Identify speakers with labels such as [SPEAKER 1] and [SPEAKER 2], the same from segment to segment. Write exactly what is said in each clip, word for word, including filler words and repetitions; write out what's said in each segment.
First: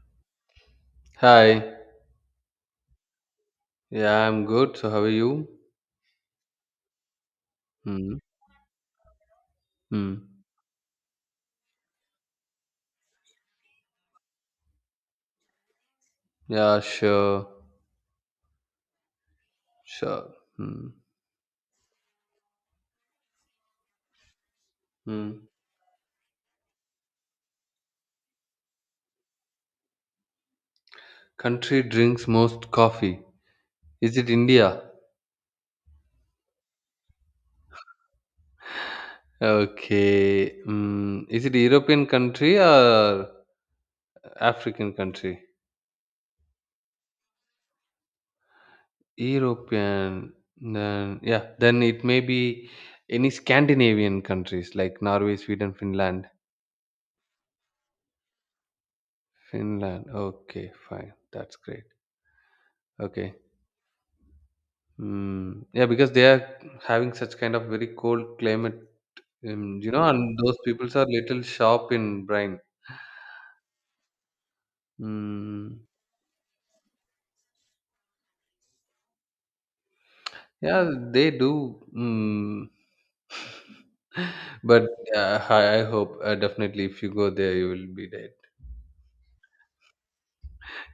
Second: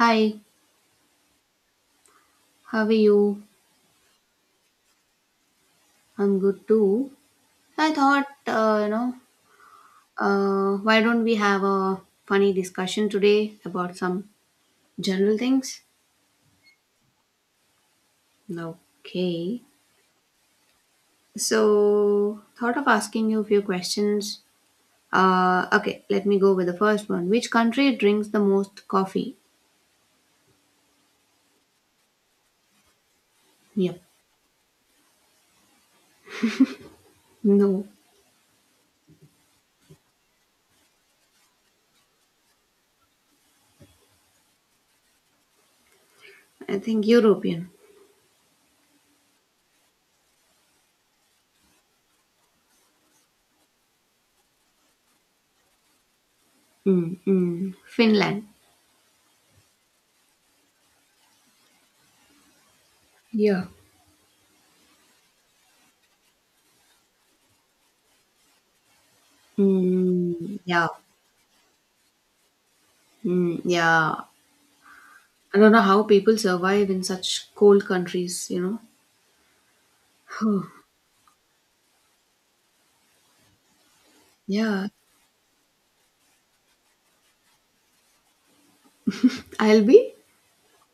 [SPEAKER 1] Hi,
[SPEAKER 2] Hi.
[SPEAKER 1] how are you?
[SPEAKER 2] Yeah, I'm good. So how are you?
[SPEAKER 1] I'm good too. I
[SPEAKER 2] Hmm.
[SPEAKER 1] thought, uh, you know,
[SPEAKER 2] Hmm.
[SPEAKER 1] uh, why don't we have a funny discussion today about some general things?
[SPEAKER 2] Yeah, sure.
[SPEAKER 1] Okay.
[SPEAKER 2] Sure. Hmm.
[SPEAKER 1] So, thought of asking you a few questions.
[SPEAKER 2] Hmm.
[SPEAKER 1] Uh, okay, let me go with the first one. Which country drinks the most coffee?
[SPEAKER 2] Country drinks most coffee.
[SPEAKER 1] Yep.
[SPEAKER 2] Is it India?
[SPEAKER 1] No,
[SPEAKER 2] Okay. Hmm. Is it European country or African country?
[SPEAKER 1] I think European.
[SPEAKER 2] European. Then yeah. Then it may be any Scandinavian countries like Norway, Sweden, Finland.
[SPEAKER 1] Mm-mm. Finland.
[SPEAKER 2] Finland. Okay, fine. That's great. Okay.
[SPEAKER 1] Yeah.
[SPEAKER 2] Mm, yeah, because they are having such kind of very cold climate, um, you know, and those
[SPEAKER 1] Mm, yeah.
[SPEAKER 2] peoples are little sharp in brain.
[SPEAKER 1] Mm, yeah. I don't know
[SPEAKER 2] Mm,
[SPEAKER 1] how people survive in such cold countries, you know. Phew.
[SPEAKER 2] yeah, they do. Mm. But
[SPEAKER 1] Yeah,
[SPEAKER 2] uh, I, I hope uh, definitely if you go there, you will be dead.
[SPEAKER 1] I'll be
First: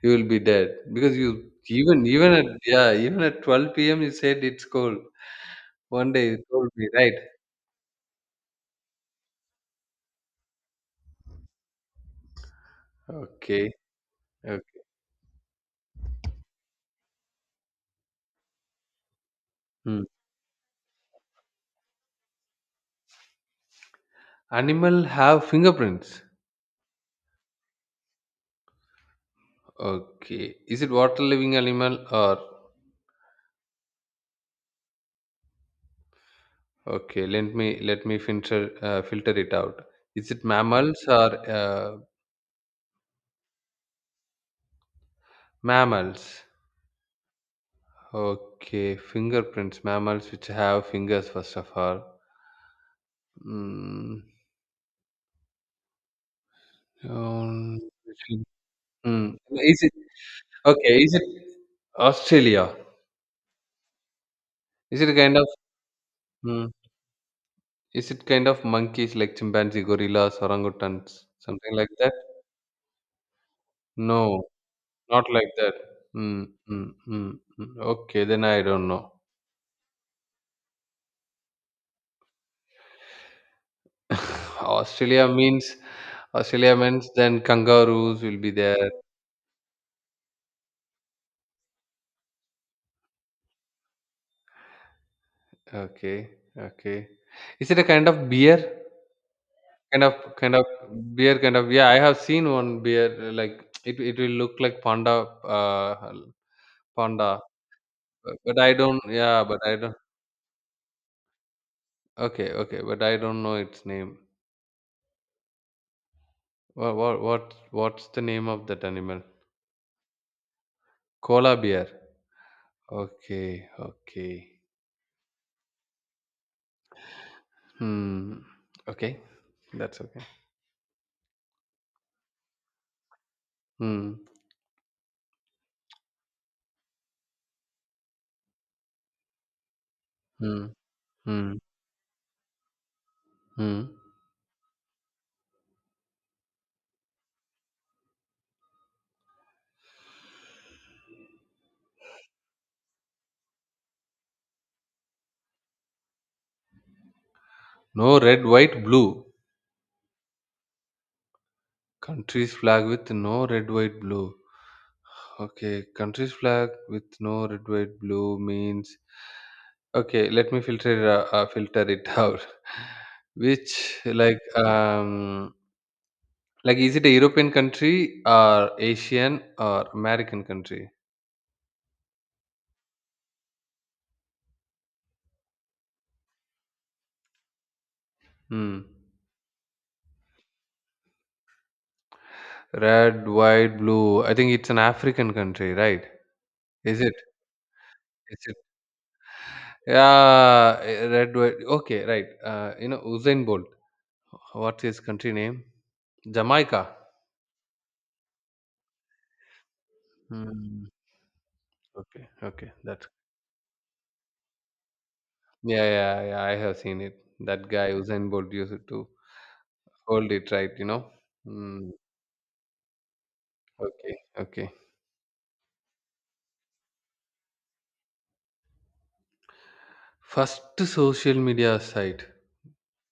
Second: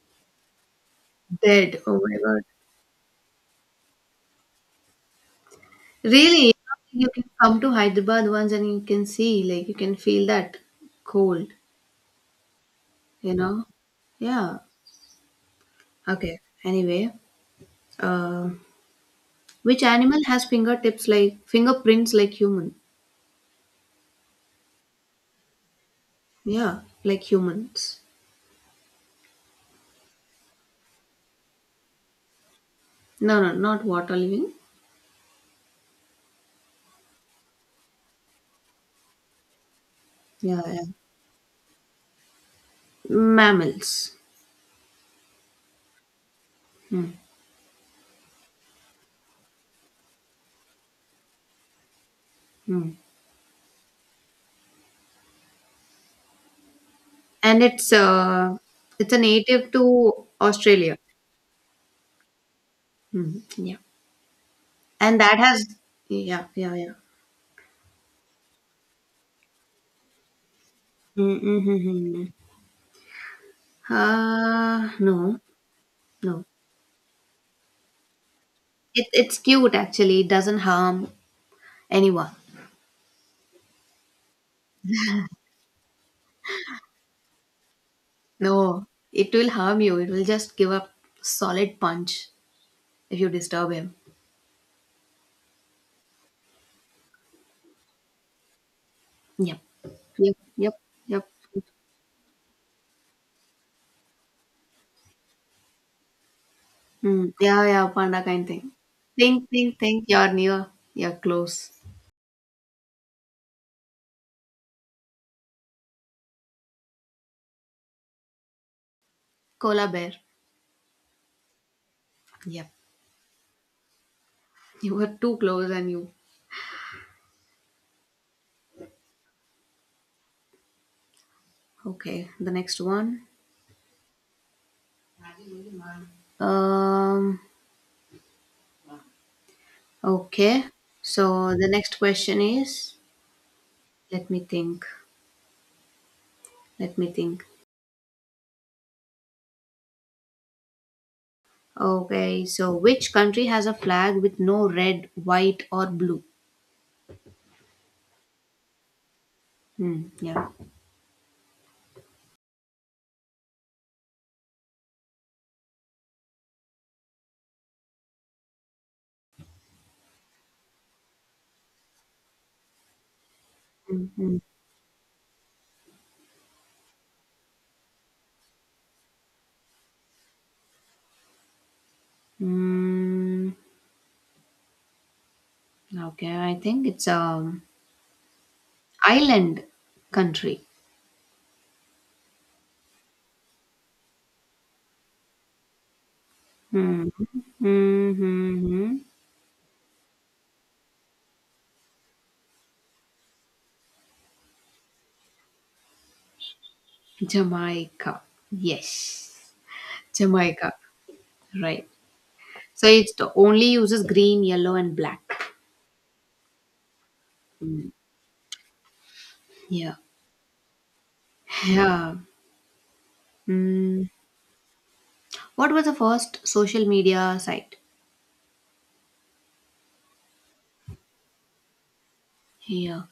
[SPEAKER 2] You will be dead because you
[SPEAKER 1] dead. Oh
[SPEAKER 2] even
[SPEAKER 1] my
[SPEAKER 2] even
[SPEAKER 1] god.
[SPEAKER 2] at yeah even at twelve p m you said it's cold. One day you
[SPEAKER 1] Really,
[SPEAKER 2] told me,
[SPEAKER 1] you
[SPEAKER 2] right.
[SPEAKER 1] can come to Hyderabad once and you can see, like, you can feel that cold, you know.
[SPEAKER 2] Okay,
[SPEAKER 1] Yeah.
[SPEAKER 2] okay.
[SPEAKER 1] Okay. Anyway, uh, which
[SPEAKER 2] Mm.
[SPEAKER 1] animal has fingertips like fingerprints like human?
[SPEAKER 2] Animal have fingerprints.
[SPEAKER 1] Yeah, like humans.
[SPEAKER 2] Okay, is it water living animal or
[SPEAKER 1] No, no, not water living.
[SPEAKER 2] okay, let me let me filter, uh, filter it out. Is it
[SPEAKER 1] Yeah, yeah.
[SPEAKER 2] mammals or uh,
[SPEAKER 1] Mammals.
[SPEAKER 2] mammals?
[SPEAKER 1] Hmm.
[SPEAKER 2] Okay, fingerprints, mammals which have fingers first of all.
[SPEAKER 1] Hmm.
[SPEAKER 2] Mm,
[SPEAKER 1] and
[SPEAKER 2] um,
[SPEAKER 1] it's uh, it's a
[SPEAKER 2] mm,
[SPEAKER 1] native
[SPEAKER 2] is it
[SPEAKER 1] to
[SPEAKER 2] okay?
[SPEAKER 1] Australia.
[SPEAKER 2] Is it Australia?
[SPEAKER 1] Mhm. Yeah.
[SPEAKER 2] Is it a
[SPEAKER 1] And
[SPEAKER 2] kind
[SPEAKER 1] that
[SPEAKER 2] of
[SPEAKER 1] has, yeah,
[SPEAKER 2] mm,
[SPEAKER 1] yeah, yeah.
[SPEAKER 2] is it kind of monkeys like chimpanzee, gorillas, orangutans, something like that?
[SPEAKER 1] Mm-hmm.
[SPEAKER 2] No,
[SPEAKER 1] Uh,
[SPEAKER 2] not
[SPEAKER 1] no,
[SPEAKER 2] like that.
[SPEAKER 1] no.
[SPEAKER 2] Mm, mm, mm, mm. Okay, then I don't
[SPEAKER 1] It
[SPEAKER 2] know.
[SPEAKER 1] it's cute actually. It doesn't harm anyone.
[SPEAKER 2] Australia means Australia means then kangaroos will be
[SPEAKER 1] No,
[SPEAKER 2] there.
[SPEAKER 1] it will harm you. It will just give a solid punch if you disturb him.
[SPEAKER 2] Okay, okay. Is it a kind of beer?
[SPEAKER 1] Yep
[SPEAKER 2] Kind of
[SPEAKER 1] Yep
[SPEAKER 2] kind of
[SPEAKER 1] yep yep.
[SPEAKER 2] beer, kind of yeah, I have seen one beer, uh, like it it will look like panda, uh
[SPEAKER 1] Mm,
[SPEAKER 2] panda.
[SPEAKER 1] yeah, yeah, panda
[SPEAKER 2] But
[SPEAKER 1] kind
[SPEAKER 2] but
[SPEAKER 1] thing.
[SPEAKER 2] I don't
[SPEAKER 1] Think,
[SPEAKER 2] yeah, but
[SPEAKER 1] think,
[SPEAKER 2] I don't
[SPEAKER 1] think. You're near. You're close.
[SPEAKER 2] okay, okay, but I don't know its name. What what what what's the name of that animal?
[SPEAKER 1] Koala bear.
[SPEAKER 2] Koala bear.
[SPEAKER 1] Yep.
[SPEAKER 2] Okay, okay.
[SPEAKER 1] You were too close and you.
[SPEAKER 2] Hmm. Okay. That's okay.
[SPEAKER 1] Okay, the next one.
[SPEAKER 2] Hmm.
[SPEAKER 1] Um, okay.
[SPEAKER 2] Hmm.
[SPEAKER 1] So
[SPEAKER 2] Hmm.
[SPEAKER 1] the next question is,
[SPEAKER 2] Mm.
[SPEAKER 1] let me think. Let me think. Okay, so which country has a flag with no red, white, or blue?
[SPEAKER 2] No red, white, blue.
[SPEAKER 1] Hmm, yeah.
[SPEAKER 2] Country's flag with no red, white, blue. Okay, country's flag with no red, white, blue means. Okay, let me filter it, uh, uh, filter it out. Which
[SPEAKER 1] Mm-hmm.
[SPEAKER 2] like um like is it a European country or Asian or American country?
[SPEAKER 1] Mm, okay, I think it's um
[SPEAKER 2] Hmm.
[SPEAKER 1] island country.
[SPEAKER 2] Red, white, blue. I think it's an African country, right? Is
[SPEAKER 1] Hmm.
[SPEAKER 2] it? Is it?
[SPEAKER 1] Mm-hmm.
[SPEAKER 2] Yeah, eh, red, white. Okay, right. Uh, you know, Usain Bolt. What's his country name? Jamaica.
[SPEAKER 1] Jamaica. Yes. Jamaica.
[SPEAKER 2] Hmm.
[SPEAKER 1] Right.
[SPEAKER 2] Okay, okay.
[SPEAKER 1] So
[SPEAKER 2] That.
[SPEAKER 1] it only uses green, yellow, and black.
[SPEAKER 2] Yeah, yeah, yeah. I have seen it. That
[SPEAKER 1] Mm.
[SPEAKER 2] guy Usain Bolt used to
[SPEAKER 1] Yeah.
[SPEAKER 2] hold it, right. You know. Hmm.
[SPEAKER 1] Yeah. Mm.
[SPEAKER 2] Okay, okay.
[SPEAKER 1] What was the first social media site?
[SPEAKER 2] First social media site.
[SPEAKER 1] Yeah.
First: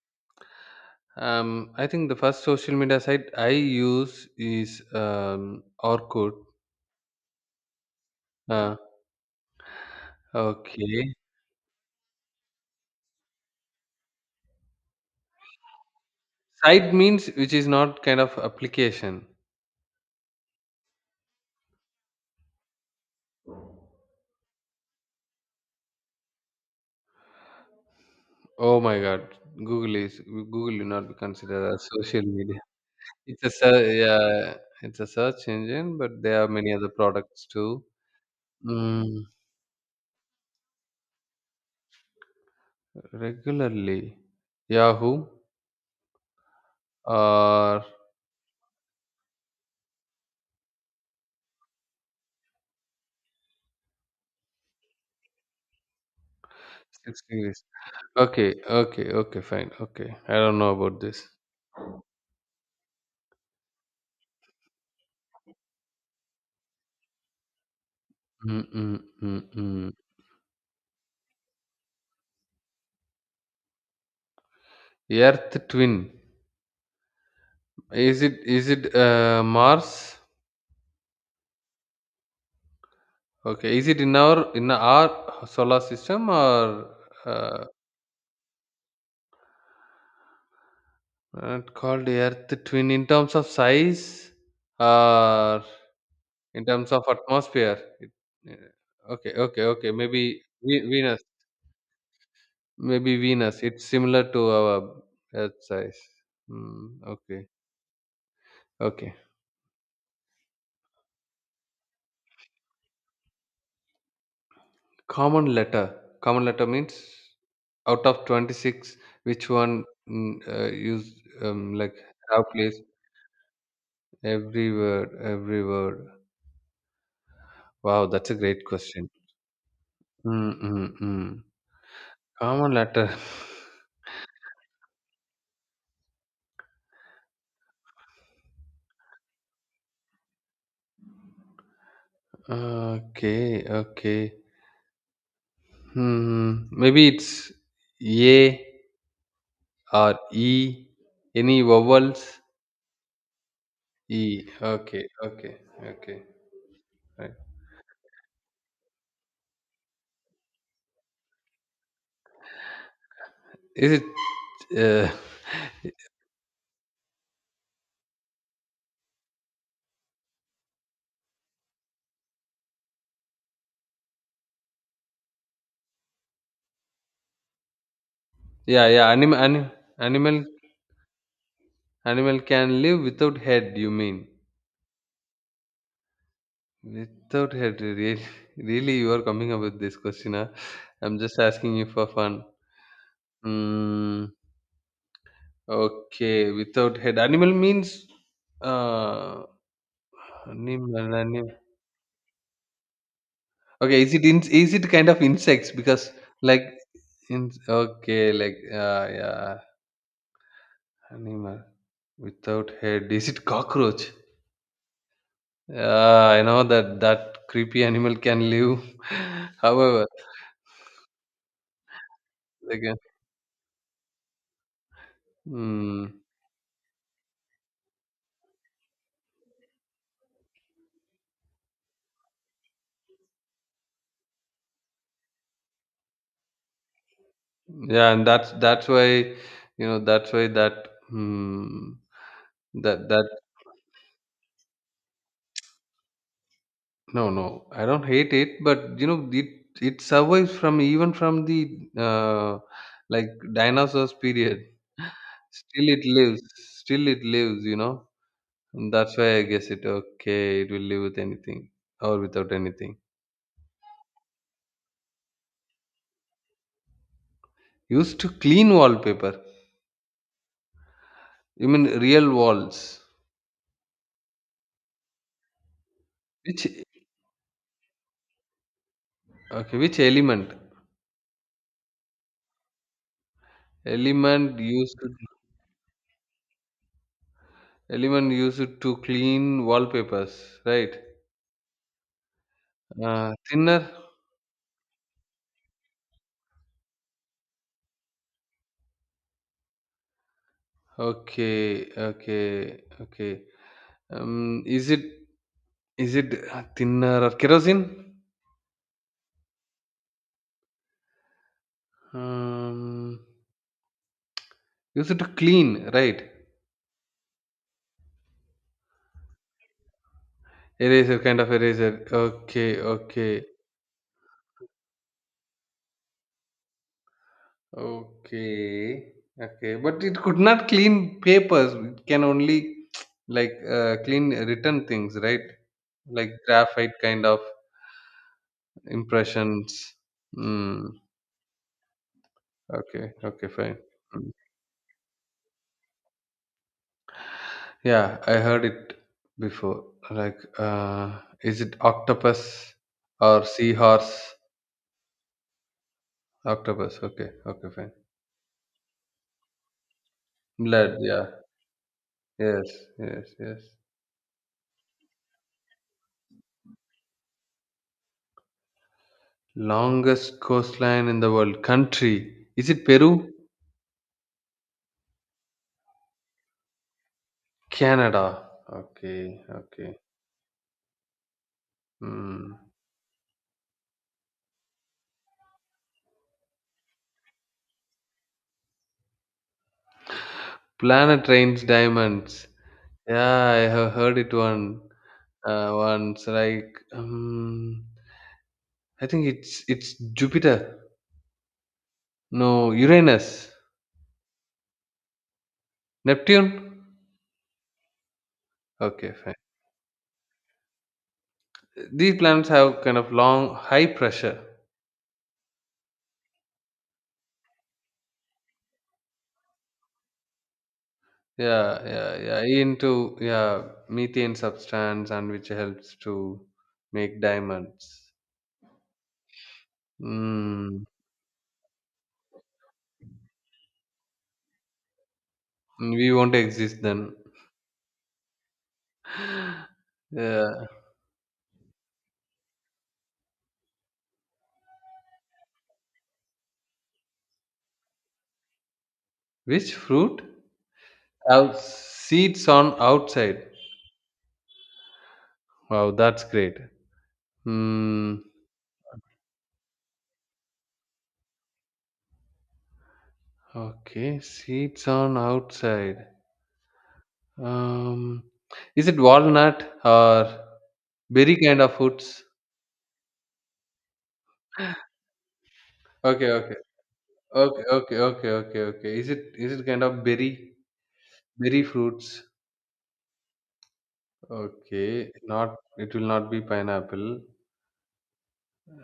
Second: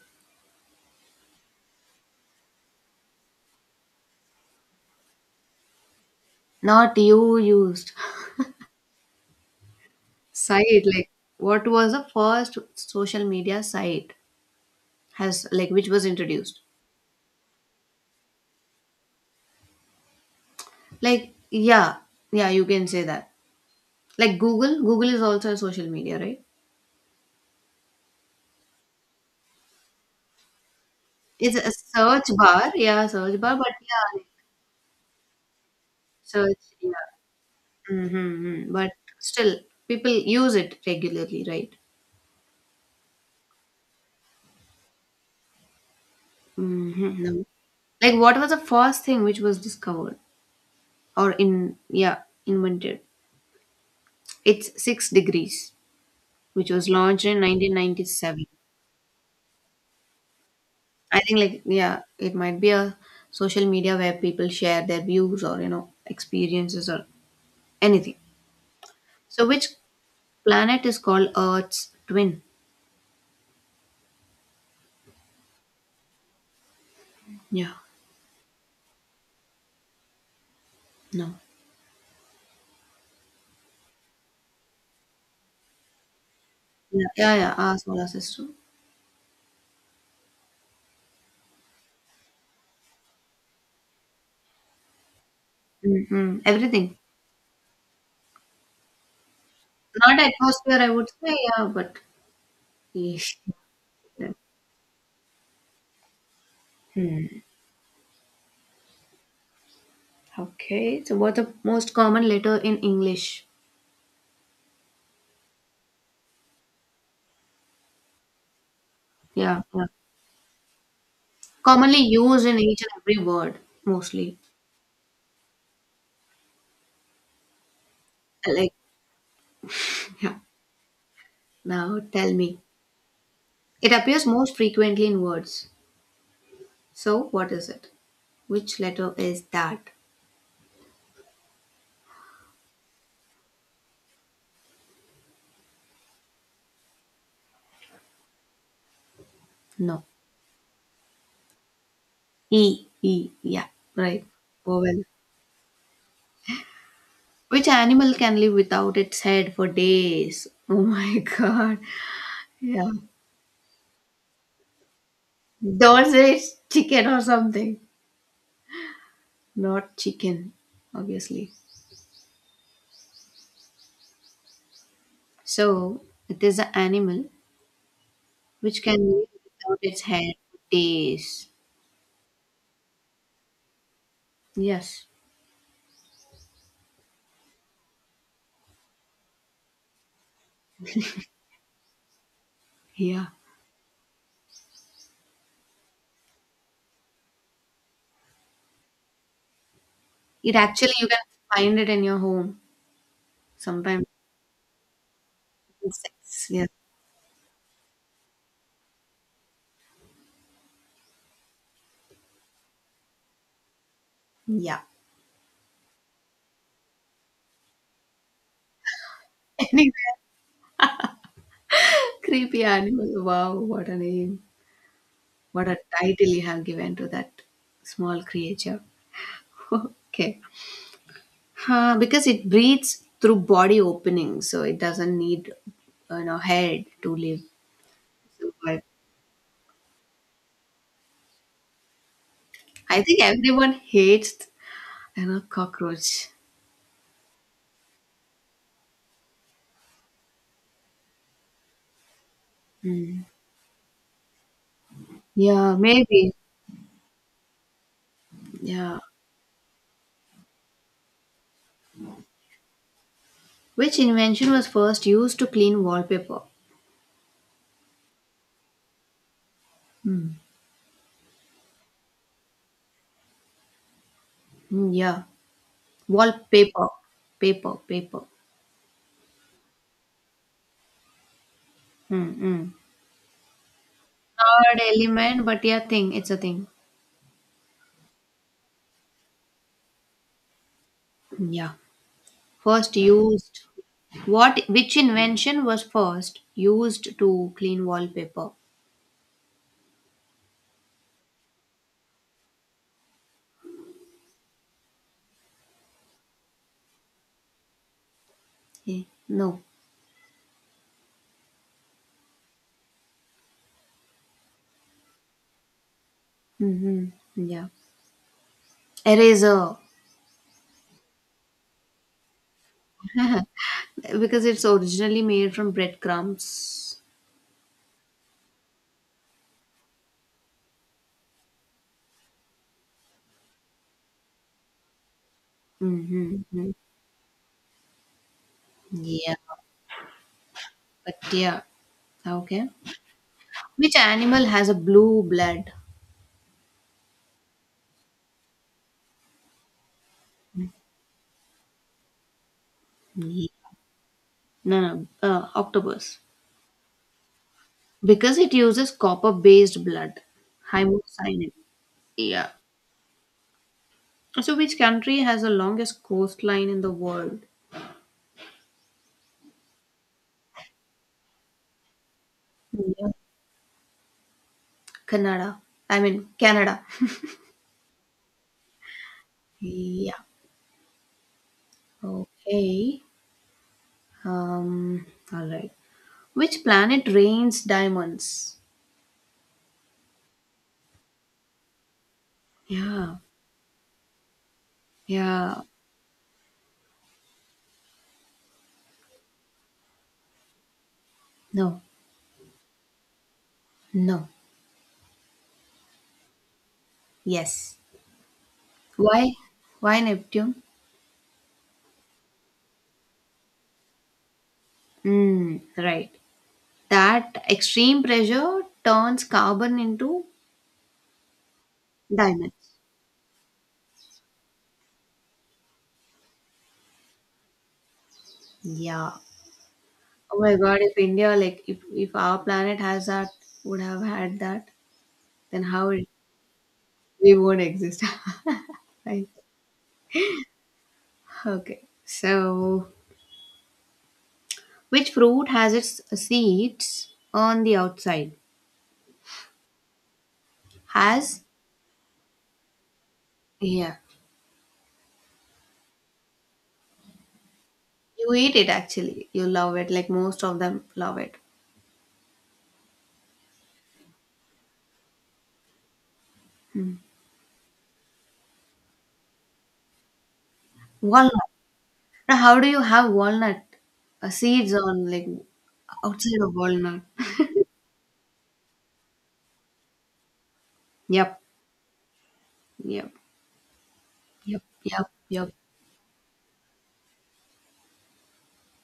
[SPEAKER 2] Um, I think the first social media site I use is, um, Orkut.
[SPEAKER 1] Not you used.
[SPEAKER 2] Uh,
[SPEAKER 1] Site, like,
[SPEAKER 2] okay.
[SPEAKER 1] what was the first social media site has, like, which was introduced?
[SPEAKER 2] Site means which is not kind of application.
[SPEAKER 1] Like, yeah. Yeah, you can say that. Like Google, Google is also a social media, right?
[SPEAKER 2] Oh my God. Google is Google will not be
[SPEAKER 1] It's
[SPEAKER 2] considered
[SPEAKER 1] a
[SPEAKER 2] as social
[SPEAKER 1] search
[SPEAKER 2] media.
[SPEAKER 1] bar. Yeah, search
[SPEAKER 2] It's a
[SPEAKER 1] bar, but
[SPEAKER 2] ser
[SPEAKER 1] yeah, like,
[SPEAKER 2] yeah, it's a search engine, but there are
[SPEAKER 1] search.
[SPEAKER 2] many other
[SPEAKER 1] Yeah.
[SPEAKER 2] products too.
[SPEAKER 1] Mm-hmm. But
[SPEAKER 2] Mm,
[SPEAKER 1] still, people use it regularly, right?
[SPEAKER 2] regularly, Yahoo
[SPEAKER 1] Mm-hmm. No.
[SPEAKER 2] or
[SPEAKER 1] Like, what was the first thing which was discovered or in, yeah, invented? It's six degrees, which was
[SPEAKER 2] six
[SPEAKER 1] launched in
[SPEAKER 2] degrees.
[SPEAKER 1] nineteen ninety-seven.
[SPEAKER 2] Okay, okay, okay, fine. Okay, I don't know about
[SPEAKER 1] I
[SPEAKER 2] this.
[SPEAKER 1] think, like, yeah, it might be a social media where people share their views or, you know, experiences or anything.
[SPEAKER 2] Mm, mm, mm,
[SPEAKER 1] So, which
[SPEAKER 2] mm.
[SPEAKER 1] planet is called Earth's twin?
[SPEAKER 2] Earth twin.
[SPEAKER 1] Yeah,
[SPEAKER 2] Is it is it uh, Mars?
[SPEAKER 1] no.
[SPEAKER 2] Okay, is it in our in our solar system, or
[SPEAKER 1] Yeah, yeah, yeah,
[SPEAKER 2] uh,
[SPEAKER 1] our solar system.
[SPEAKER 2] not called Earth twin in terms of size, or
[SPEAKER 1] Mm-hmm.
[SPEAKER 2] in terms
[SPEAKER 1] Everything.
[SPEAKER 2] of atmosphere, it, uh, okay, okay, okay.
[SPEAKER 1] Not
[SPEAKER 2] Maybe
[SPEAKER 1] atmosphere,
[SPEAKER 2] Ve-
[SPEAKER 1] I would
[SPEAKER 2] Venus.
[SPEAKER 1] say, yeah, but
[SPEAKER 2] Maybe
[SPEAKER 1] yeah.
[SPEAKER 2] Venus. It's similar to our Earth size. Hmm.
[SPEAKER 1] Hmm.
[SPEAKER 2] Okay, okay.
[SPEAKER 1] Okay. So what the most common letter in English?
[SPEAKER 2] Common letter. Common letter means out of twenty six, which
[SPEAKER 1] Yeah,
[SPEAKER 2] one
[SPEAKER 1] yeah.
[SPEAKER 2] mm, uh, use, um, like
[SPEAKER 1] Commonly used
[SPEAKER 2] have
[SPEAKER 1] in
[SPEAKER 2] place
[SPEAKER 1] each and every word, mostly.
[SPEAKER 2] every word, every word. Wow, that's a great
[SPEAKER 1] Like,
[SPEAKER 2] question.
[SPEAKER 1] yeah.
[SPEAKER 2] Mm, mm, mm.
[SPEAKER 1] Now tell me.
[SPEAKER 2] Common letter.
[SPEAKER 1] It appears most frequently in words. So what is it? Which letter is that?
[SPEAKER 2] Okay, okay. Hmm. Hmm. Maybe it's A,
[SPEAKER 1] No.
[SPEAKER 2] or E? Any vowels?
[SPEAKER 1] E. E. Yeah. Right.
[SPEAKER 2] E.
[SPEAKER 1] Vowel.
[SPEAKER 2] Okay, okay, okay. Right.
[SPEAKER 1] Which animal can live without its head for days? Oh my god. Yeah.
[SPEAKER 2] Is it? Uh,
[SPEAKER 1] Those is chicken or something. Not chicken, obviously. So it is an animal which
[SPEAKER 2] yeah,
[SPEAKER 1] can
[SPEAKER 2] yeah.
[SPEAKER 1] live
[SPEAKER 2] Animal, anim,
[SPEAKER 1] without its hair
[SPEAKER 2] animal,
[SPEAKER 1] for days.
[SPEAKER 2] animal can live without head. You mean
[SPEAKER 1] Yes.
[SPEAKER 2] without head? Really, really, you are coming up with this question? Huh? I'm just asking you for fun.
[SPEAKER 1] Yeah.
[SPEAKER 2] Mm, okay, without head. Animal means, uh,
[SPEAKER 1] It actually
[SPEAKER 2] animal,
[SPEAKER 1] you can
[SPEAKER 2] animal.
[SPEAKER 1] find it in your home.
[SPEAKER 2] Okay,
[SPEAKER 1] Sometimes
[SPEAKER 2] is it in, is it kind of insects, because
[SPEAKER 1] insects.
[SPEAKER 2] like
[SPEAKER 1] Yeah.
[SPEAKER 2] in, okay, like, uh, yeah, animal without head, is it cockroach?
[SPEAKER 1] Yeah.
[SPEAKER 2] Uh, I know that that creepy animal can live.
[SPEAKER 1] Anyway,
[SPEAKER 2] However,
[SPEAKER 1] creepy
[SPEAKER 2] again,
[SPEAKER 1] animal. Wow, what a name. What a
[SPEAKER 2] mm,
[SPEAKER 1] title you have given to that small creature. okay. Huh, because it breathes through body openings, so it doesn't need you know head to live.
[SPEAKER 2] yeah, and that's
[SPEAKER 1] So, but
[SPEAKER 2] that's why, you know that's why that, mm,
[SPEAKER 1] I
[SPEAKER 2] that
[SPEAKER 1] think
[SPEAKER 2] that
[SPEAKER 1] everyone hates you know cockroach.
[SPEAKER 2] no, no, I don't hate it, but you know, it it survives, from even from the, uh,
[SPEAKER 1] Hmm.
[SPEAKER 2] like dinosaurs period.
[SPEAKER 1] Yeah,
[SPEAKER 2] Still, it
[SPEAKER 1] maybe.
[SPEAKER 2] lives. Still, it lives. You know, and
[SPEAKER 1] Yeah.
[SPEAKER 2] that's why I guess it, okay. It will live with anything or without anything.
[SPEAKER 1] Which invention was first used to clean wallpaper?
[SPEAKER 2] Used to clean wallpaper.
[SPEAKER 1] Hmm.
[SPEAKER 2] You mean real walls?
[SPEAKER 1] Hmm, yeah,
[SPEAKER 2] Which
[SPEAKER 1] wallpaper, paper, paper.
[SPEAKER 2] okay? Which element?
[SPEAKER 1] Hmm. Hmm.
[SPEAKER 2] Element
[SPEAKER 1] Not
[SPEAKER 2] used to,
[SPEAKER 1] element, but yeah, thing. It's a thing.
[SPEAKER 2] element used to clean wallpapers, right?
[SPEAKER 1] Hmm, yeah. First
[SPEAKER 2] Uh,
[SPEAKER 1] used.
[SPEAKER 2] thinner.
[SPEAKER 1] What? Which invention was first used to clean wallpaper?
[SPEAKER 2] Okay, okay, okay. Um, is it, is it uh, thinner or kerosene?
[SPEAKER 1] Okay. No.
[SPEAKER 2] Um, use it to clean, right?
[SPEAKER 1] Hmm. Yeah. Eraser.
[SPEAKER 2] Eraser, kind of eraser. Okay, okay,
[SPEAKER 1] Because it's originally made from breadcrumbs.
[SPEAKER 2] okay, okay. But it could not clean papers. It can only, like, uh, clean written things, right? Like
[SPEAKER 1] Mm-hmm. Hmm.
[SPEAKER 2] graphite kind of
[SPEAKER 1] Yeah.
[SPEAKER 2] impressions. Mm,
[SPEAKER 1] But yeah. Okay.
[SPEAKER 2] okay, okay, fine.
[SPEAKER 1] Which animal has a blue blood?
[SPEAKER 2] Yeah, I heard it before. Like, uh, is it octopus or
[SPEAKER 1] Ye-
[SPEAKER 2] seahorse?
[SPEAKER 1] No, no. Uh, octopus.
[SPEAKER 2] Octopus. Okay, okay, fine.
[SPEAKER 1] Because it uses copper based blood.
[SPEAKER 2] Blood. Yeah.
[SPEAKER 1] Hemocyanin. Yeah.
[SPEAKER 2] Yes, yes, yes.
[SPEAKER 1] So, which country has the longest coastline in the world?
[SPEAKER 2] Longest coastline in the world. Country. Is it
[SPEAKER 1] Yeah.
[SPEAKER 2] Peru?
[SPEAKER 1] Canada. I mean, Canada.
[SPEAKER 2] Canada. Okay, okay.
[SPEAKER 1] Yeah.
[SPEAKER 2] Hmm.
[SPEAKER 1] Okay. Um, all right. Which planet rains diamonds?
[SPEAKER 2] Planet Rains Diamonds.
[SPEAKER 1] Yeah,
[SPEAKER 2] Yeah, I have heard it one
[SPEAKER 1] yeah.
[SPEAKER 2] uh, once. Like, um, I think it's it's Jupiter.
[SPEAKER 1] No,
[SPEAKER 2] No, Uranus.
[SPEAKER 1] no.
[SPEAKER 2] Neptune?
[SPEAKER 1] Yes.
[SPEAKER 2] Okay,
[SPEAKER 1] Why?
[SPEAKER 2] fine.
[SPEAKER 1] Why Neptune?
[SPEAKER 2] These planets have kind of long, high pressure.
[SPEAKER 1] Hmm. Right. That extreme pressure turns carbon into
[SPEAKER 2] Yeah, yeah, yeah. E
[SPEAKER 1] diamonds.
[SPEAKER 2] Into, yeah, methane substance, and which helps to make diamonds.
[SPEAKER 1] Yeah. Oh my God!
[SPEAKER 2] Mm,
[SPEAKER 1] If India, like, if if our planet has that, would have had that, then how it,
[SPEAKER 2] we won't exist then.
[SPEAKER 1] we won't exist, right?
[SPEAKER 2] Yeah.
[SPEAKER 1] Okay. So, which fruit has its seeds on the outside?
[SPEAKER 2] Which fruit
[SPEAKER 1] Has?
[SPEAKER 2] have seeds on outside?
[SPEAKER 1] Yeah.
[SPEAKER 2] Wow, that's great. Hmm.
[SPEAKER 1] You eat it actually. You love it, like most of them love it.
[SPEAKER 2] Okay, seeds on outside. Um, is it walnut, or berry
[SPEAKER 1] Walnut.
[SPEAKER 2] kind of fruits?
[SPEAKER 1] Now, how do you have walnut uh, seeds on like
[SPEAKER 2] Okay,
[SPEAKER 1] outside of
[SPEAKER 2] okay,
[SPEAKER 1] walnut?
[SPEAKER 2] okay, okay, okay, okay, okay. Is it is it kind of berry
[SPEAKER 1] Yep,
[SPEAKER 2] berry fruits?
[SPEAKER 1] yep, yep, yep,
[SPEAKER 2] Okay,
[SPEAKER 1] yep.
[SPEAKER 2] not it will not be pineapple.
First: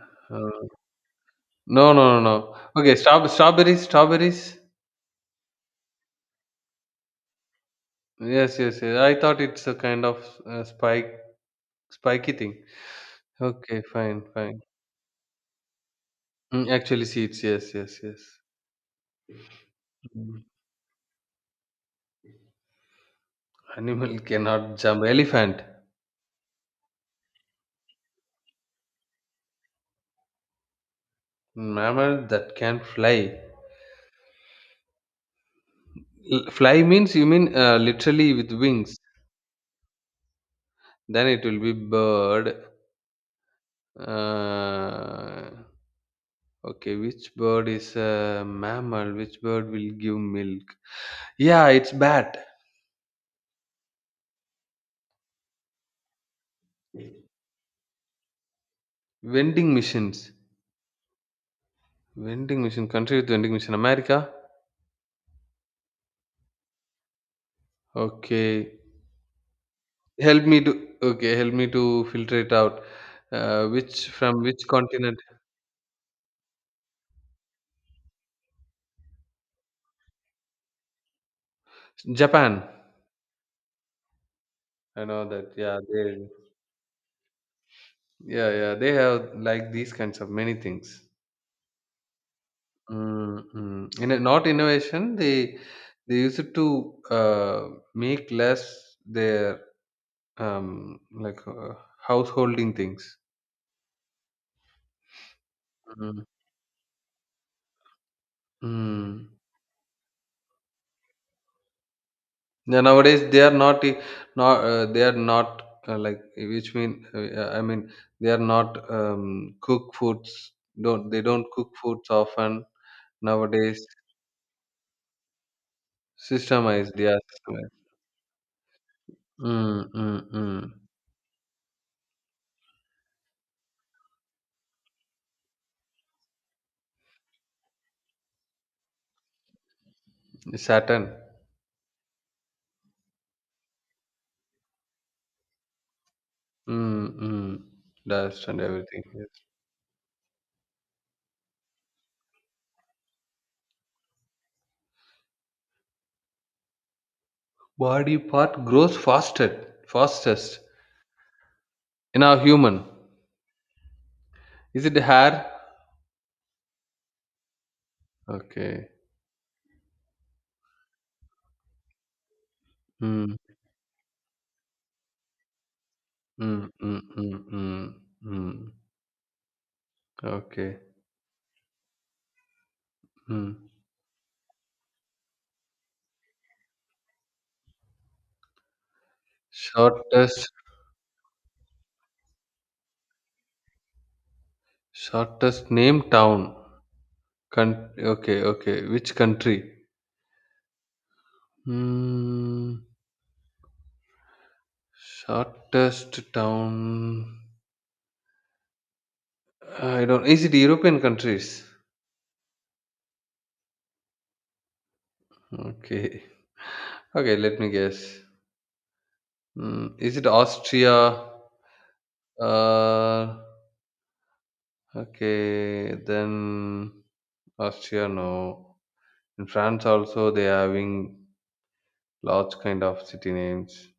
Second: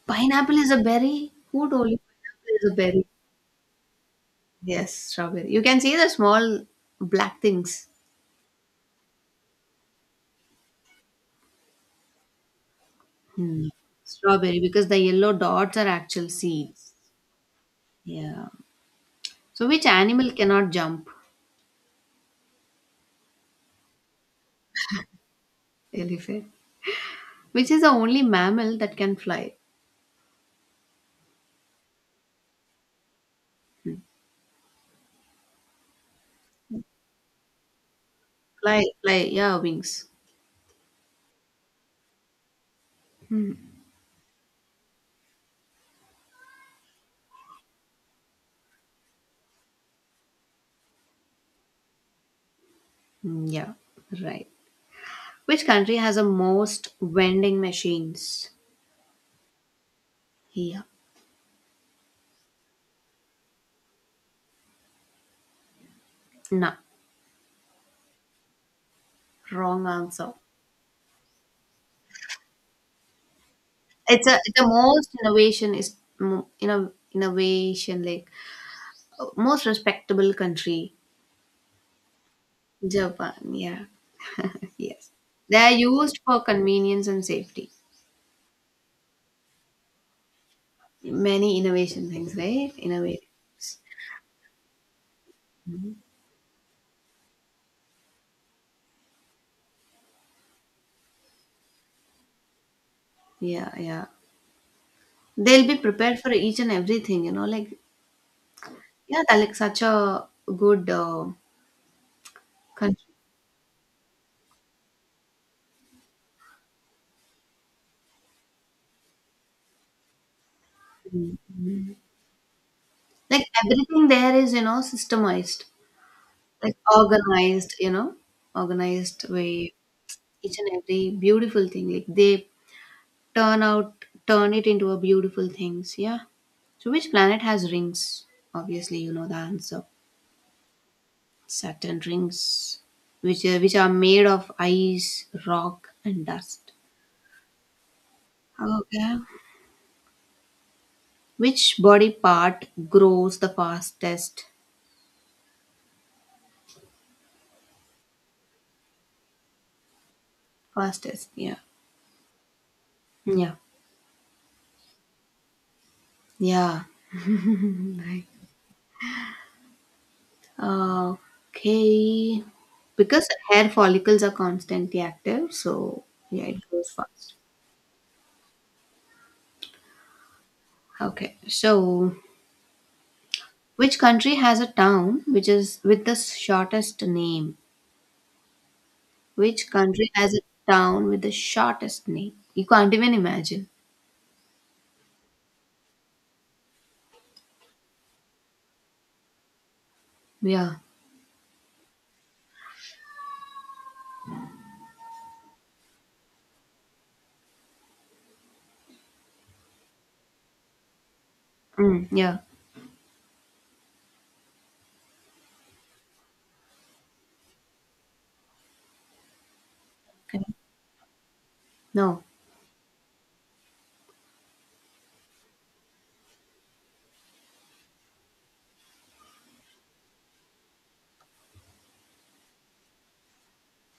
[SPEAKER 1] Pineapple
[SPEAKER 2] Uh,
[SPEAKER 1] is a berry. Who told
[SPEAKER 2] no,
[SPEAKER 1] you
[SPEAKER 2] no, no,
[SPEAKER 1] pineapple
[SPEAKER 2] no.
[SPEAKER 1] is a
[SPEAKER 2] Okay,
[SPEAKER 1] berry?
[SPEAKER 2] straw strawberries, strawberries.
[SPEAKER 1] Yes, strawberry. You can see the small black things.
[SPEAKER 2] Yes, yes, yes. I thought it's a kind of, uh, spike spiky thing.
[SPEAKER 1] Hmm.
[SPEAKER 2] Okay, fine,
[SPEAKER 1] Strawberry,
[SPEAKER 2] fine.
[SPEAKER 1] because the yellow dots are actual
[SPEAKER 2] Mm,
[SPEAKER 1] seeds.
[SPEAKER 2] actually, seeds. Yes, yes, yes.
[SPEAKER 1] Yeah. So, which animal
[SPEAKER 2] Mm.
[SPEAKER 1] cannot jump?
[SPEAKER 2] Animal cannot jump. Elephant.
[SPEAKER 1] Elephant. Which is the only mammal that can fly?
[SPEAKER 2] Mm, mammal that can fly. L- fly means you mean, uh, literally with
[SPEAKER 1] Fly,
[SPEAKER 2] wings.
[SPEAKER 1] fly, yeah, wings.
[SPEAKER 2] Then it will be bird. Uh, okay, which bird is a mammal? Which bird will give milk? Yeah, it's bat.
[SPEAKER 1] Mm, yeah, right. Which country has the most vending machines?
[SPEAKER 2] Vending machines.
[SPEAKER 1] Yeah,
[SPEAKER 2] Vending machine. Country with vending machine. America.
[SPEAKER 1] no,
[SPEAKER 2] Okay.
[SPEAKER 1] wrong answer.
[SPEAKER 2] Help me to. Okay, help me to filter it out. Uh, which
[SPEAKER 1] It's a
[SPEAKER 2] from
[SPEAKER 1] the
[SPEAKER 2] which
[SPEAKER 1] most
[SPEAKER 2] continent?
[SPEAKER 1] innovation is mo- inno, innovation like uh, most respectable country.
[SPEAKER 2] Japan.
[SPEAKER 1] Japan. Yeah,
[SPEAKER 2] I
[SPEAKER 1] yes.
[SPEAKER 2] know that.
[SPEAKER 1] They are
[SPEAKER 2] Yeah,
[SPEAKER 1] used
[SPEAKER 2] they.
[SPEAKER 1] for convenience and safety.
[SPEAKER 2] Yeah, yeah. They have like these kinds of many things.
[SPEAKER 1] Many innovation things, right? Innovative.
[SPEAKER 2] Mm, mm. In a, not innovation, they they use it to, uh, make less their, um, like, uh, householding things.
[SPEAKER 1] Yeah, yeah. They'll be prepared
[SPEAKER 2] Mm.
[SPEAKER 1] for each and everything, you know, like, yeah,
[SPEAKER 2] Mm.
[SPEAKER 1] they're like such a good uh,
[SPEAKER 2] Yeah,
[SPEAKER 1] country.
[SPEAKER 2] nowadays they are not, i- not, uh, they are not, uh, like which mean, uh, I mean they are not, um, cook foods. Don't they don't cook foods often
[SPEAKER 1] Like
[SPEAKER 2] nowadays.
[SPEAKER 1] everything there is, you know, systemized, like
[SPEAKER 2] Systemized, yeah. Systemized.
[SPEAKER 1] organized, you know, organized way.
[SPEAKER 2] Mm, mm,
[SPEAKER 1] Each and
[SPEAKER 2] mm.
[SPEAKER 1] every beautiful thing, like they turn out, turn it into a beautiful things. Yeah. So which planet has rings? Obviously, you know the answer.
[SPEAKER 2] Saturn.
[SPEAKER 1] Saturn rings, which are, which are made of ice, rock, and dust.
[SPEAKER 2] Mm, mm. Dust and everything.
[SPEAKER 1] Okay.
[SPEAKER 2] Yes.
[SPEAKER 1] Which body part grows the fastest?
[SPEAKER 2] Body part grows fastest, fastest
[SPEAKER 1] Fastest. Yeah.
[SPEAKER 2] in a human?
[SPEAKER 1] Yeah.
[SPEAKER 2] Is it hair?
[SPEAKER 1] Yeah. Nice.
[SPEAKER 2] Okay.
[SPEAKER 1] Okay. Because
[SPEAKER 2] Mm,
[SPEAKER 1] hair follicles are constantly active, so yeah, it
[SPEAKER 2] mm,
[SPEAKER 1] grows
[SPEAKER 2] mm,
[SPEAKER 1] fast.
[SPEAKER 2] mm, mm, mm. Okay.
[SPEAKER 1] Okay. So,
[SPEAKER 2] Mm.
[SPEAKER 1] which country has a town which is with the shortest name? Which country has
[SPEAKER 2] Shortest
[SPEAKER 1] a town with the shortest name? You can't even imagine.
[SPEAKER 2] shortest name town. Con- okay, okay. Which country?
[SPEAKER 1] Yeah.
[SPEAKER 2] Hmm. Shortest town. I don't. Is it European countries?
[SPEAKER 1] Mm, yeah.
[SPEAKER 2] Okay. Okay. Let me guess. Mm, is it
[SPEAKER 1] Okay.
[SPEAKER 2] Austria?
[SPEAKER 1] No,
[SPEAKER 2] Uh, Okay, then Austria, no. In France also they are having large kind of city names.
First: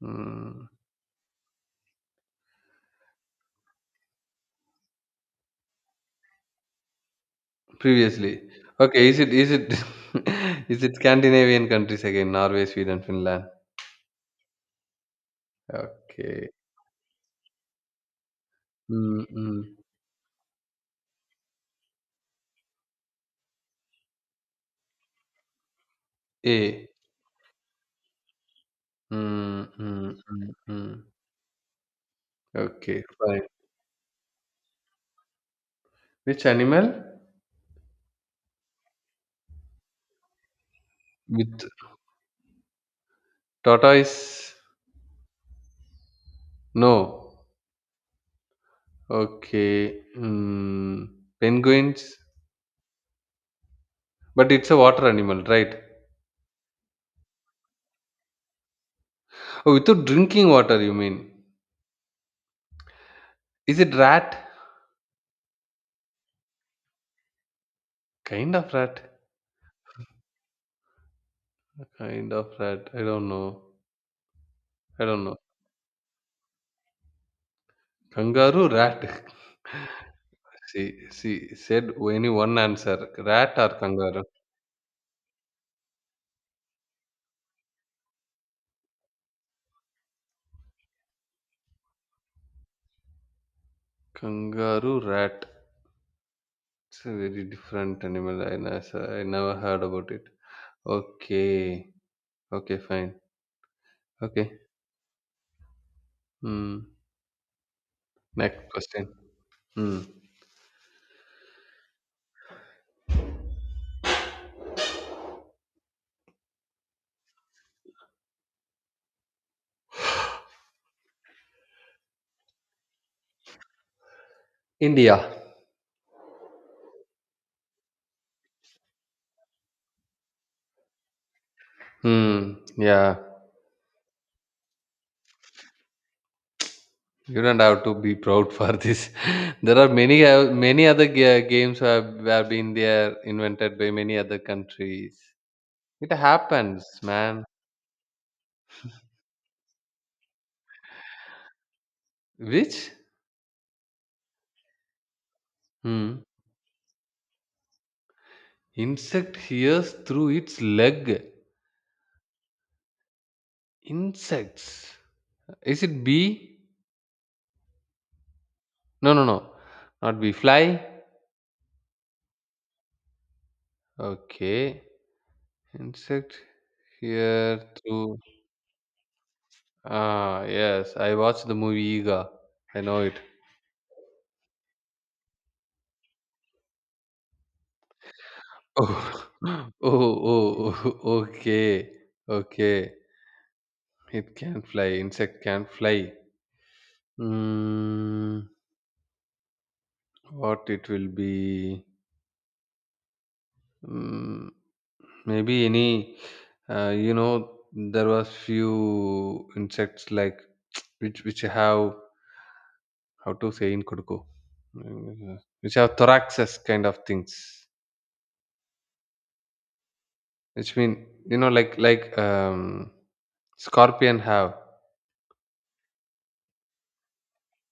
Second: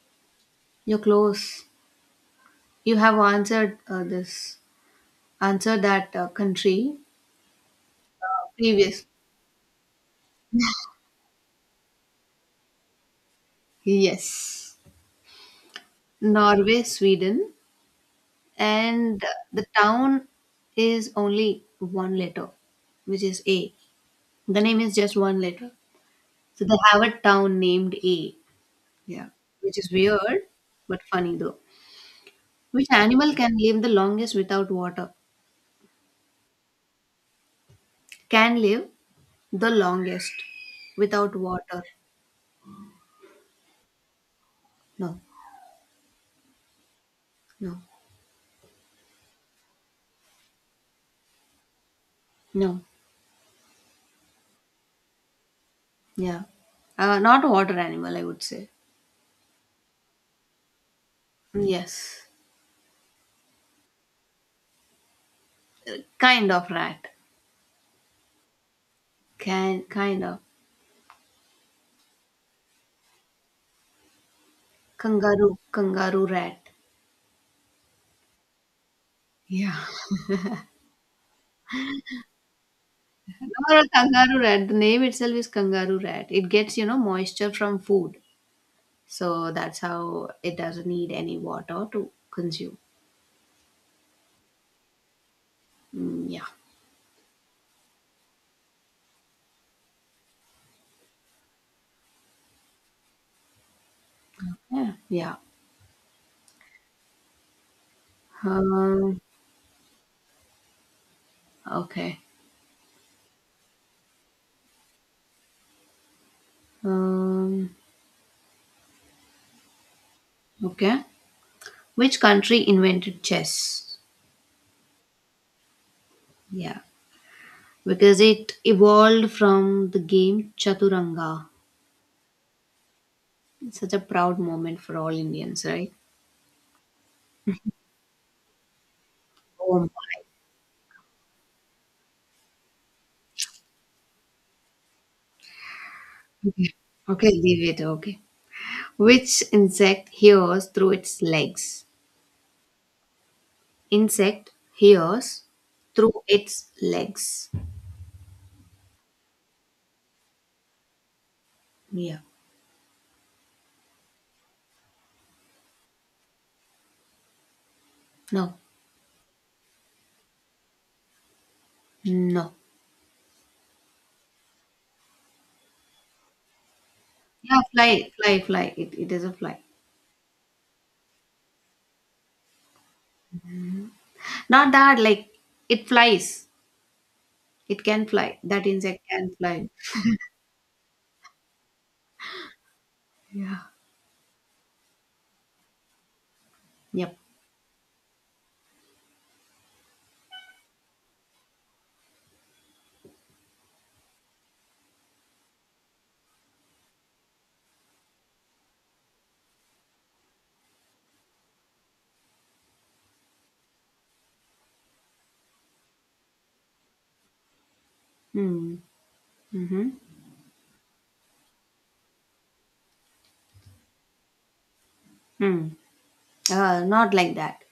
[SPEAKER 2] Hmm.
[SPEAKER 1] you're close. You have answered uh, this, answered that uh, country uh,
[SPEAKER 2] Previously,
[SPEAKER 1] previous.
[SPEAKER 2] okay, is it is it is it Scandinavian countries again? Norway, Sweden, Finland.
[SPEAKER 1] Yes.
[SPEAKER 2] Okay.
[SPEAKER 1] Norway, Sweden, and
[SPEAKER 2] Mm, mm.
[SPEAKER 1] the town is only one letter, which is A. The name is just one letter. So they
[SPEAKER 2] A.
[SPEAKER 1] have a town named A. Yeah,
[SPEAKER 2] Mm,
[SPEAKER 1] which is
[SPEAKER 2] mm,
[SPEAKER 1] weird
[SPEAKER 2] mm,
[SPEAKER 1] but
[SPEAKER 2] mm.
[SPEAKER 1] funny though. Which
[SPEAKER 2] Okay,
[SPEAKER 1] animal
[SPEAKER 2] fine.
[SPEAKER 1] can live the longest without water?
[SPEAKER 2] Which animal?
[SPEAKER 1] Can live the longest without
[SPEAKER 2] With
[SPEAKER 1] water.
[SPEAKER 2] tortoise?
[SPEAKER 1] No,
[SPEAKER 2] No.
[SPEAKER 1] no,
[SPEAKER 2] Okay. Mm. Penguins?
[SPEAKER 1] no.
[SPEAKER 2] But it's a water animal, right?
[SPEAKER 1] Yeah. Uh, not a water animal, I would say.
[SPEAKER 2] Oh, without drinking water, you mean?
[SPEAKER 1] Yes.
[SPEAKER 2] Is it rat?
[SPEAKER 1] Kind of rat.
[SPEAKER 2] Kind of rat.
[SPEAKER 1] Can kind of
[SPEAKER 2] Kind of rat. I don't know. I don't know.
[SPEAKER 1] kangaroo, kangaroo rat.
[SPEAKER 2] Kangaroo, rat.
[SPEAKER 1] Yeah.
[SPEAKER 2] she she said any one answer. Rat or
[SPEAKER 1] Or a
[SPEAKER 2] kangaroo?
[SPEAKER 1] kangaroo rat. The name itself is kangaroo rat. It gets, you know, moisture from food. So that's how it doesn't need any water to consume.
[SPEAKER 2] Kangaroo, rat.
[SPEAKER 1] Mm, yeah.
[SPEAKER 2] It's a very different animal. I, nes- I never heard about it. Okay. Okay, fine. Okay.
[SPEAKER 1] Yeah. Yeah.
[SPEAKER 2] Hmm. Next question.
[SPEAKER 1] Um,
[SPEAKER 2] Hmm.
[SPEAKER 1] okay. Um, okay. Which country invented chess?
[SPEAKER 2] India.
[SPEAKER 1] Yeah. Because it evolved from the game Chaturanga.
[SPEAKER 2] Hmm. Yeah.
[SPEAKER 1] It's such a proud moment for all Indians, right?
[SPEAKER 2] You don't have to be proud for this. There
[SPEAKER 1] Oh
[SPEAKER 2] are
[SPEAKER 1] my.
[SPEAKER 2] many, uh, many other ga- games have, have been there invented by many other countries. It
[SPEAKER 1] Okay.
[SPEAKER 2] happens,
[SPEAKER 1] Okay,
[SPEAKER 2] man.
[SPEAKER 1] leave it. Okay. Which insect hears through its legs?
[SPEAKER 2] Which
[SPEAKER 1] Insect hears through
[SPEAKER 2] hmm.
[SPEAKER 1] its legs.
[SPEAKER 2] insect hears through its leg?
[SPEAKER 1] Yeah.
[SPEAKER 2] Insects. Is it bee?
[SPEAKER 1] No.
[SPEAKER 2] No, no, no. Not bee. Fly.
[SPEAKER 1] No.
[SPEAKER 2] Okay. Insect
[SPEAKER 1] Yeah,
[SPEAKER 2] hear
[SPEAKER 1] fly,
[SPEAKER 2] through.
[SPEAKER 1] fly, fly. It, it is a fly.
[SPEAKER 2] Ah, yes. I watched the movie Ega. I know it.
[SPEAKER 1] Not that, like, it flies. It can fly. That insect
[SPEAKER 2] Oh,
[SPEAKER 1] can fly.
[SPEAKER 2] oh, oh, oh, okay, okay.
[SPEAKER 1] Yeah.
[SPEAKER 2] It can fly. Insect can fly.
[SPEAKER 1] Yep.
[SPEAKER 2] Mm, what it will be? Mm, maybe any. Uh, you know, there was few insects like, which which have, how to say in Kuduku, mm, which have thoraxes kind of things.
[SPEAKER 1] Hmm. Mm-hmm.
[SPEAKER 2] Which mean, you know like like um scorpion have,
[SPEAKER 1] Hmm. Uh, not like that.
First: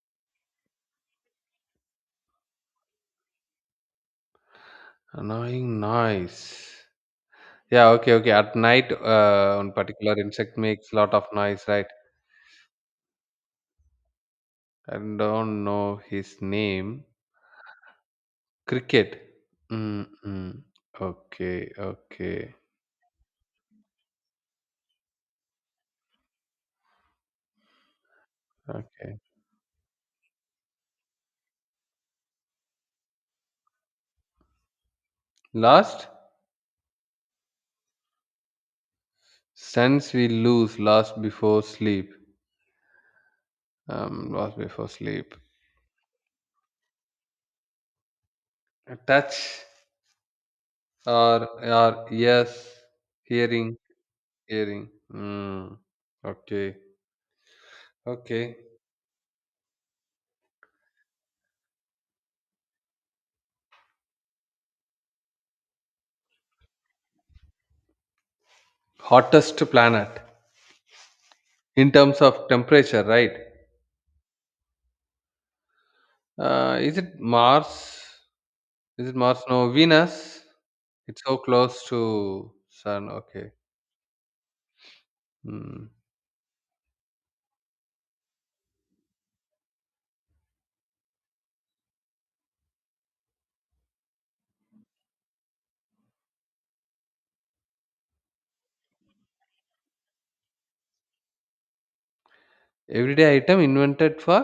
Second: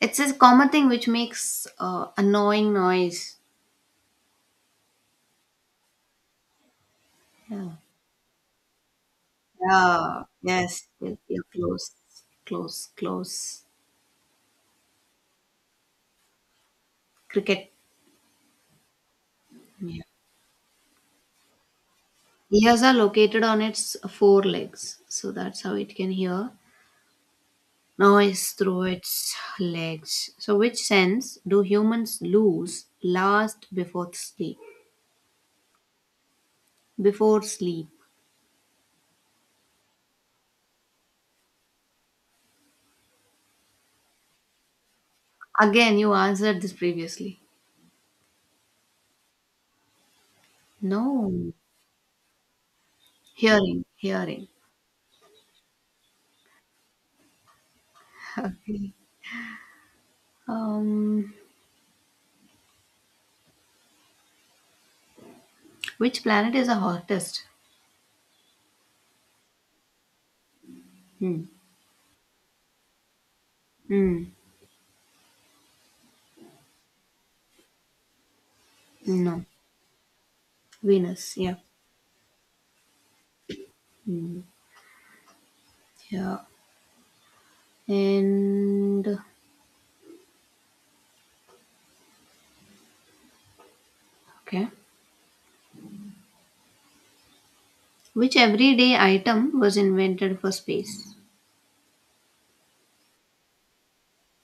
[SPEAKER 1] It's a common thing which makes uh, annoying noise.
[SPEAKER 2] annoying noise.
[SPEAKER 1] Yeah.
[SPEAKER 2] Yeah, okay, okay. At night, uh, one particular
[SPEAKER 1] Yeah.
[SPEAKER 2] insect
[SPEAKER 1] Yes.
[SPEAKER 2] makes lot of
[SPEAKER 1] You're
[SPEAKER 2] noise, right?
[SPEAKER 1] close. Close. Close.
[SPEAKER 2] I don't know his name.
[SPEAKER 1] Cricket.
[SPEAKER 2] Cricket.
[SPEAKER 1] Yeah.
[SPEAKER 2] Mm-mm. Okay, okay,
[SPEAKER 1] Ears are located on its four legs, so that's how it can hear noise through
[SPEAKER 2] okay.
[SPEAKER 1] its legs. So, which sense do humans lose last before sleep?
[SPEAKER 2] Last,
[SPEAKER 1] Before sleep.
[SPEAKER 2] since we lose, last before sleep. Um, lost before sleep.
[SPEAKER 1] Again, you answered this previously.
[SPEAKER 2] A touch, or
[SPEAKER 1] No.
[SPEAKER 2] or, yes, hearing,
[SPEAKER 1] Hearing. Hearing.
[SPEAKER 2] hearing. Mm. Okay, okay.
[SPEAKER 1] Um, which planet is the hottest?
[SPEAKER 2] Hottest planet
[SPEAKER 1] Hmm.
[SPEAKER 2] in terms of temperature, right?
[SPEAKER 1] Hmm.
[SPEAKER 2] Uh, is it Mars? Is it Mars?
[SPEAKER 1] No.
[SPEAKER 2] No, Venus. It's
[SPEAKER 1] Venus.
[SPEAKER 2] so
[SPEAKER 1] Yeah.
[SPEAKER 2] close to Sun. Okay.
[SPEAKER 1] Hmm.
[SPEAKER 2] Hmm.
[SPEAKER 1] Yeah. And okay. Which everyday item was invented for space?
[SPEAKER 2] Everyday item invented for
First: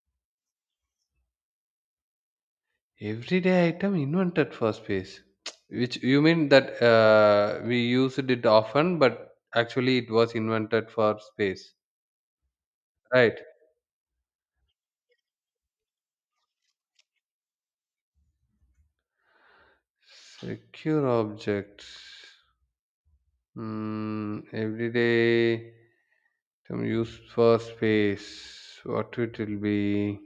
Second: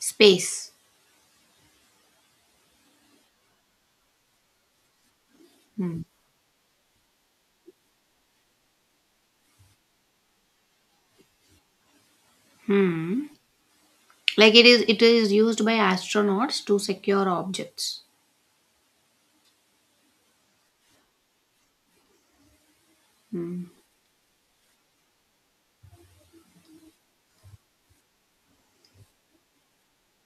[SPEAKER 1] Space.
[SPEAKER 2] everyday item invented for space. Which
[SPEAKER 1] Hmm.
[SPEAKER 2] you mean that, uh, we used it often, but actually it was invented for space,
[SPEAKER 1] Hmm.
[SPEAKER 2] right?
[SPEAKER 1] Like it is it is used by astronauts to secure objects.
[SPEAKER 2] Secure object.
[SPEAKER 1] Hmm.
[SPEAKER 2] Hmm. Everyday item used for space. What it will be?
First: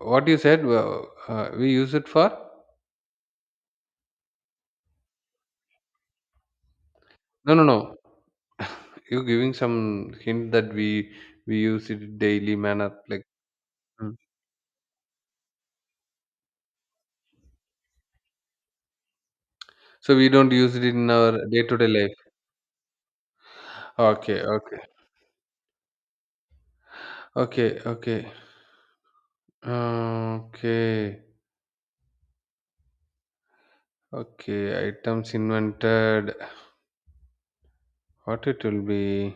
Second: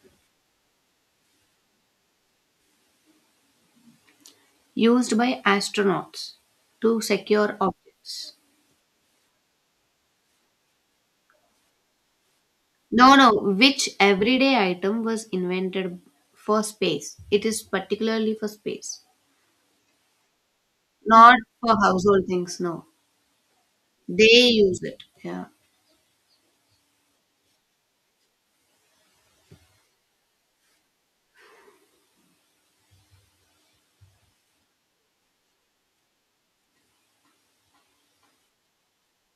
[SPEAKER 2] What you said, uh, uh, we use it for?
[SPEAKER 1] Used by astronauts to
[SPEAKER 2] No,
[SPEAKER 1] secure
[SPEAKER 2] no, no.
[SPEAKER 1] objects.
[SPEAKER 2] You're giving some hint that we we use it in daily manner,
[SPEAKER 1] No, no,
[SPEAKER 2] like.
[SPEAKER 1] which
[SPEAKER 2] Mm.
[SPEAKER 1] everyday item was invented for space? It is particularly for space.
[SPEAKER 2] So we don't use it in our
[SPEAKER 1] Not for
[SPEAKER 2] day-to-day life.
[SPEAKER 1] household things, no.
[SPEAKER 2] Okay,
[SPEAKER 1] They
[SPEAKER 2] okay,
[SPEAKER 1] use it. Yeah.
[SPEAKER 2] okay, okay. Uh, okay, okay. Items invented. What it will be?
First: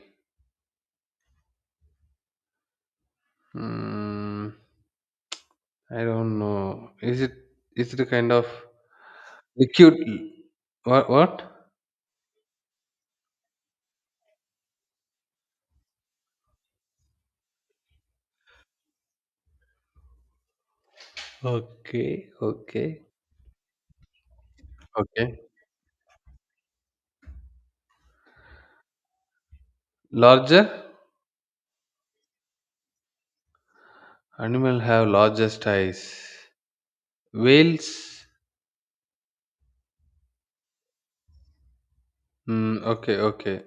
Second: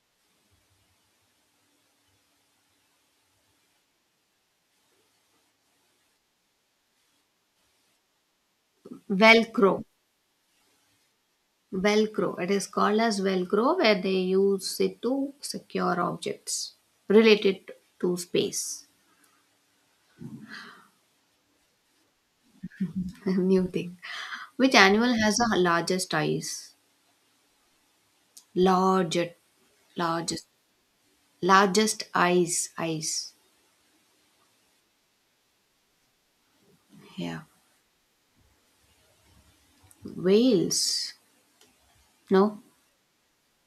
[SPEAKER 2] Mm, I don't know. Is it is it a kind of
[SPEAKER 1] Velcro.
[SPEAKER 2] liquid? What what?
[SPEAKER 1] Velcro. It is called as Velcro where they use it to secure objects related to space.
[SPEAKER 2] Okay, okay,
[SPEAKER 1] New thing. Which animal has
[SPEAKER 2] okay.
[SPEAKER 1] the largest eyes? Largest, largest,
[SPEAKER 2] Larger
[SPEAKER 1] largest eyes. Eyes.
[SPEAKER 2] animal have largest eyes.
[SPEAKER 1] Yeah.
[SPEAKER 2] Whales.
[SPEAKER 1] Whales. No.
[SPEAKER 2] Mm, okay, okay,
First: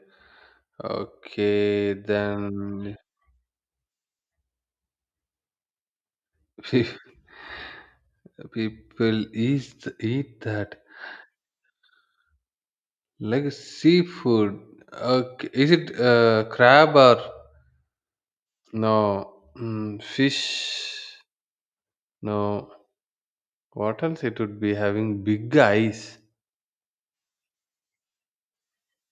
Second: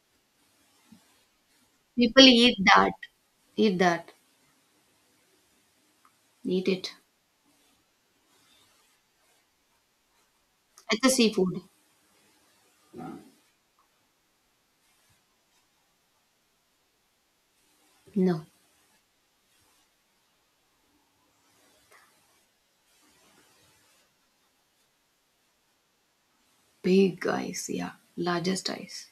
[SPEAKER 2] okay.
[SPEAKER 1] People eat that.
[SPEAKER 2] Then
[SPEAKER 1] Eat that. Eat it.
[SPEAKER 2] people eat, th- eat that
[SPEAKER 1] It's a seafood.
[SPEAKER 2] like seafood. Okay, is it, uh, crab, or
[SPEAKER 1] No.
[SPEAKER 2] no, mm, fish? No. What else? It would be having big eyes.
[SPEAKER 1] Big eyes. Yeah. Largest eyes.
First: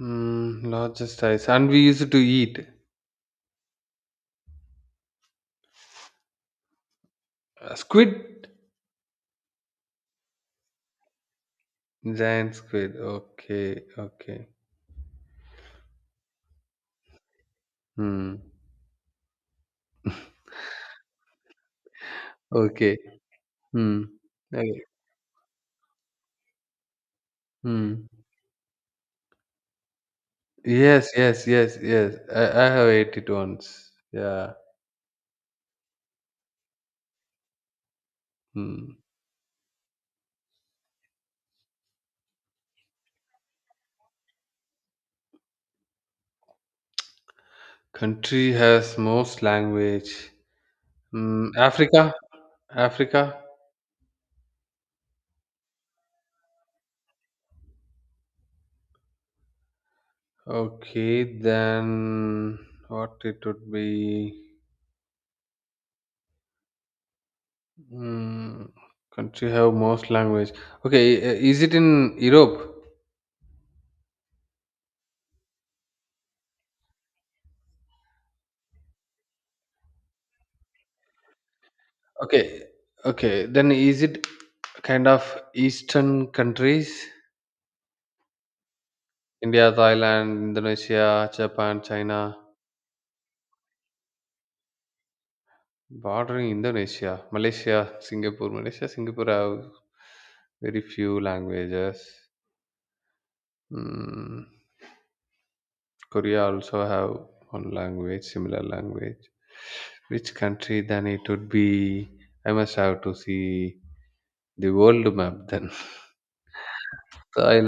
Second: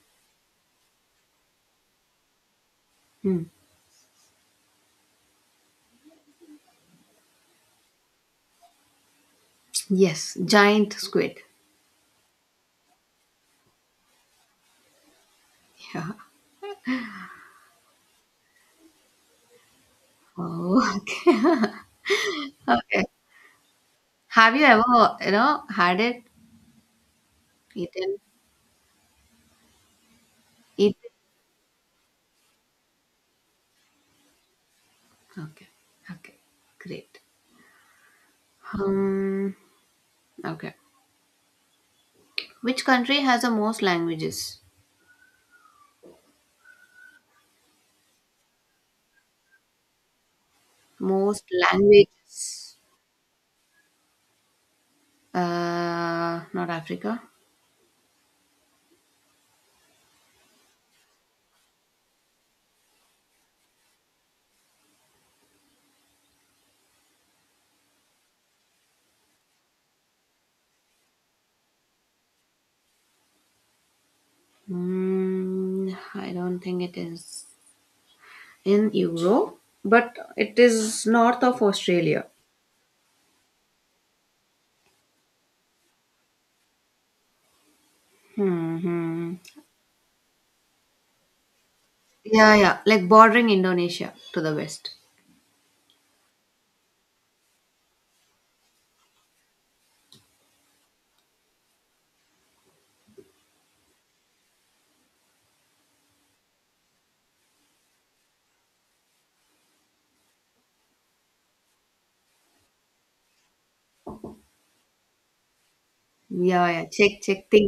[SPEAKER 2] Mm, largest eyes, and we used to eat.
[SPEAKER 1] Hmm.
[SPEAKER 2] Uh, squid.
[SPEAKER 1] Yes. Giant squid.
[SPEAKER 2] Giant squid. Okay, okay.
[SPEAKER 1] Yeah.
[SPEAKER 2] Hmm.
[SPEAKER 1] Oh,
[SPEAKER 2] Okay.
[SPEAKER 1] okay.
[SPEAKER 2] Hmm.
[SPEAKER 1] Have you
[SPEAKER 2] Okay.
[SPEAKER 1] ever, you know, had it,
[SPEAKER 2] Hmm.
[SPEAKER 1] eaten,
[SPEAKER 2] Yes,
[SPEAKER 1] eaten?
[SPEAKER 2] yes, yes, yes. I, I have ate it once. Yeah.
[SPEAKER 1] Okay. Okay. Great.
[SPEAKER 2] Hmm.
[SPEAKER 1] Um, okay. Which country has the most languages?
[SPEAKER 2] Country has most language.
[SPEAKER 1] Most
[SPEAKER 2] Hmm. Africa?
[SPEAKER 1] languages?
[SPEAKER 2] Africa?
[SPEAKER 1] Uh, not Africa.
[SPEAKER 2] Okay, then what it would be? Hmm. Country have most language. Okay, i- is it in Europe?
[SPEAKER 1] Mm, I don't think it is in Euro, but it is north of Australia.
[SPEAKER 2] Okay. Okay, then is it kind of Eastern countries?
[SPEAKER 1] Hmm.
[SPEAKER 2] India, Thailand, Indonesia, Japan, China,
[SPEAKER 1] Yeah, yeah. Like bordering Indonesia to the west.
[SPEAKER 2] bordering Indonesia, Malaysia, Singapore. Malaysia, Singapore have very few languages. Mm, Korea also have one language, similar language. Which country then it would be? I must have to see the world map then.
[SPEAKER 1] Yeah, yeah. Check,
[SPEAKER 2] So
[SPEAKER 1] check,
[SPEAKER 2] I
[SPEAKER 1] think.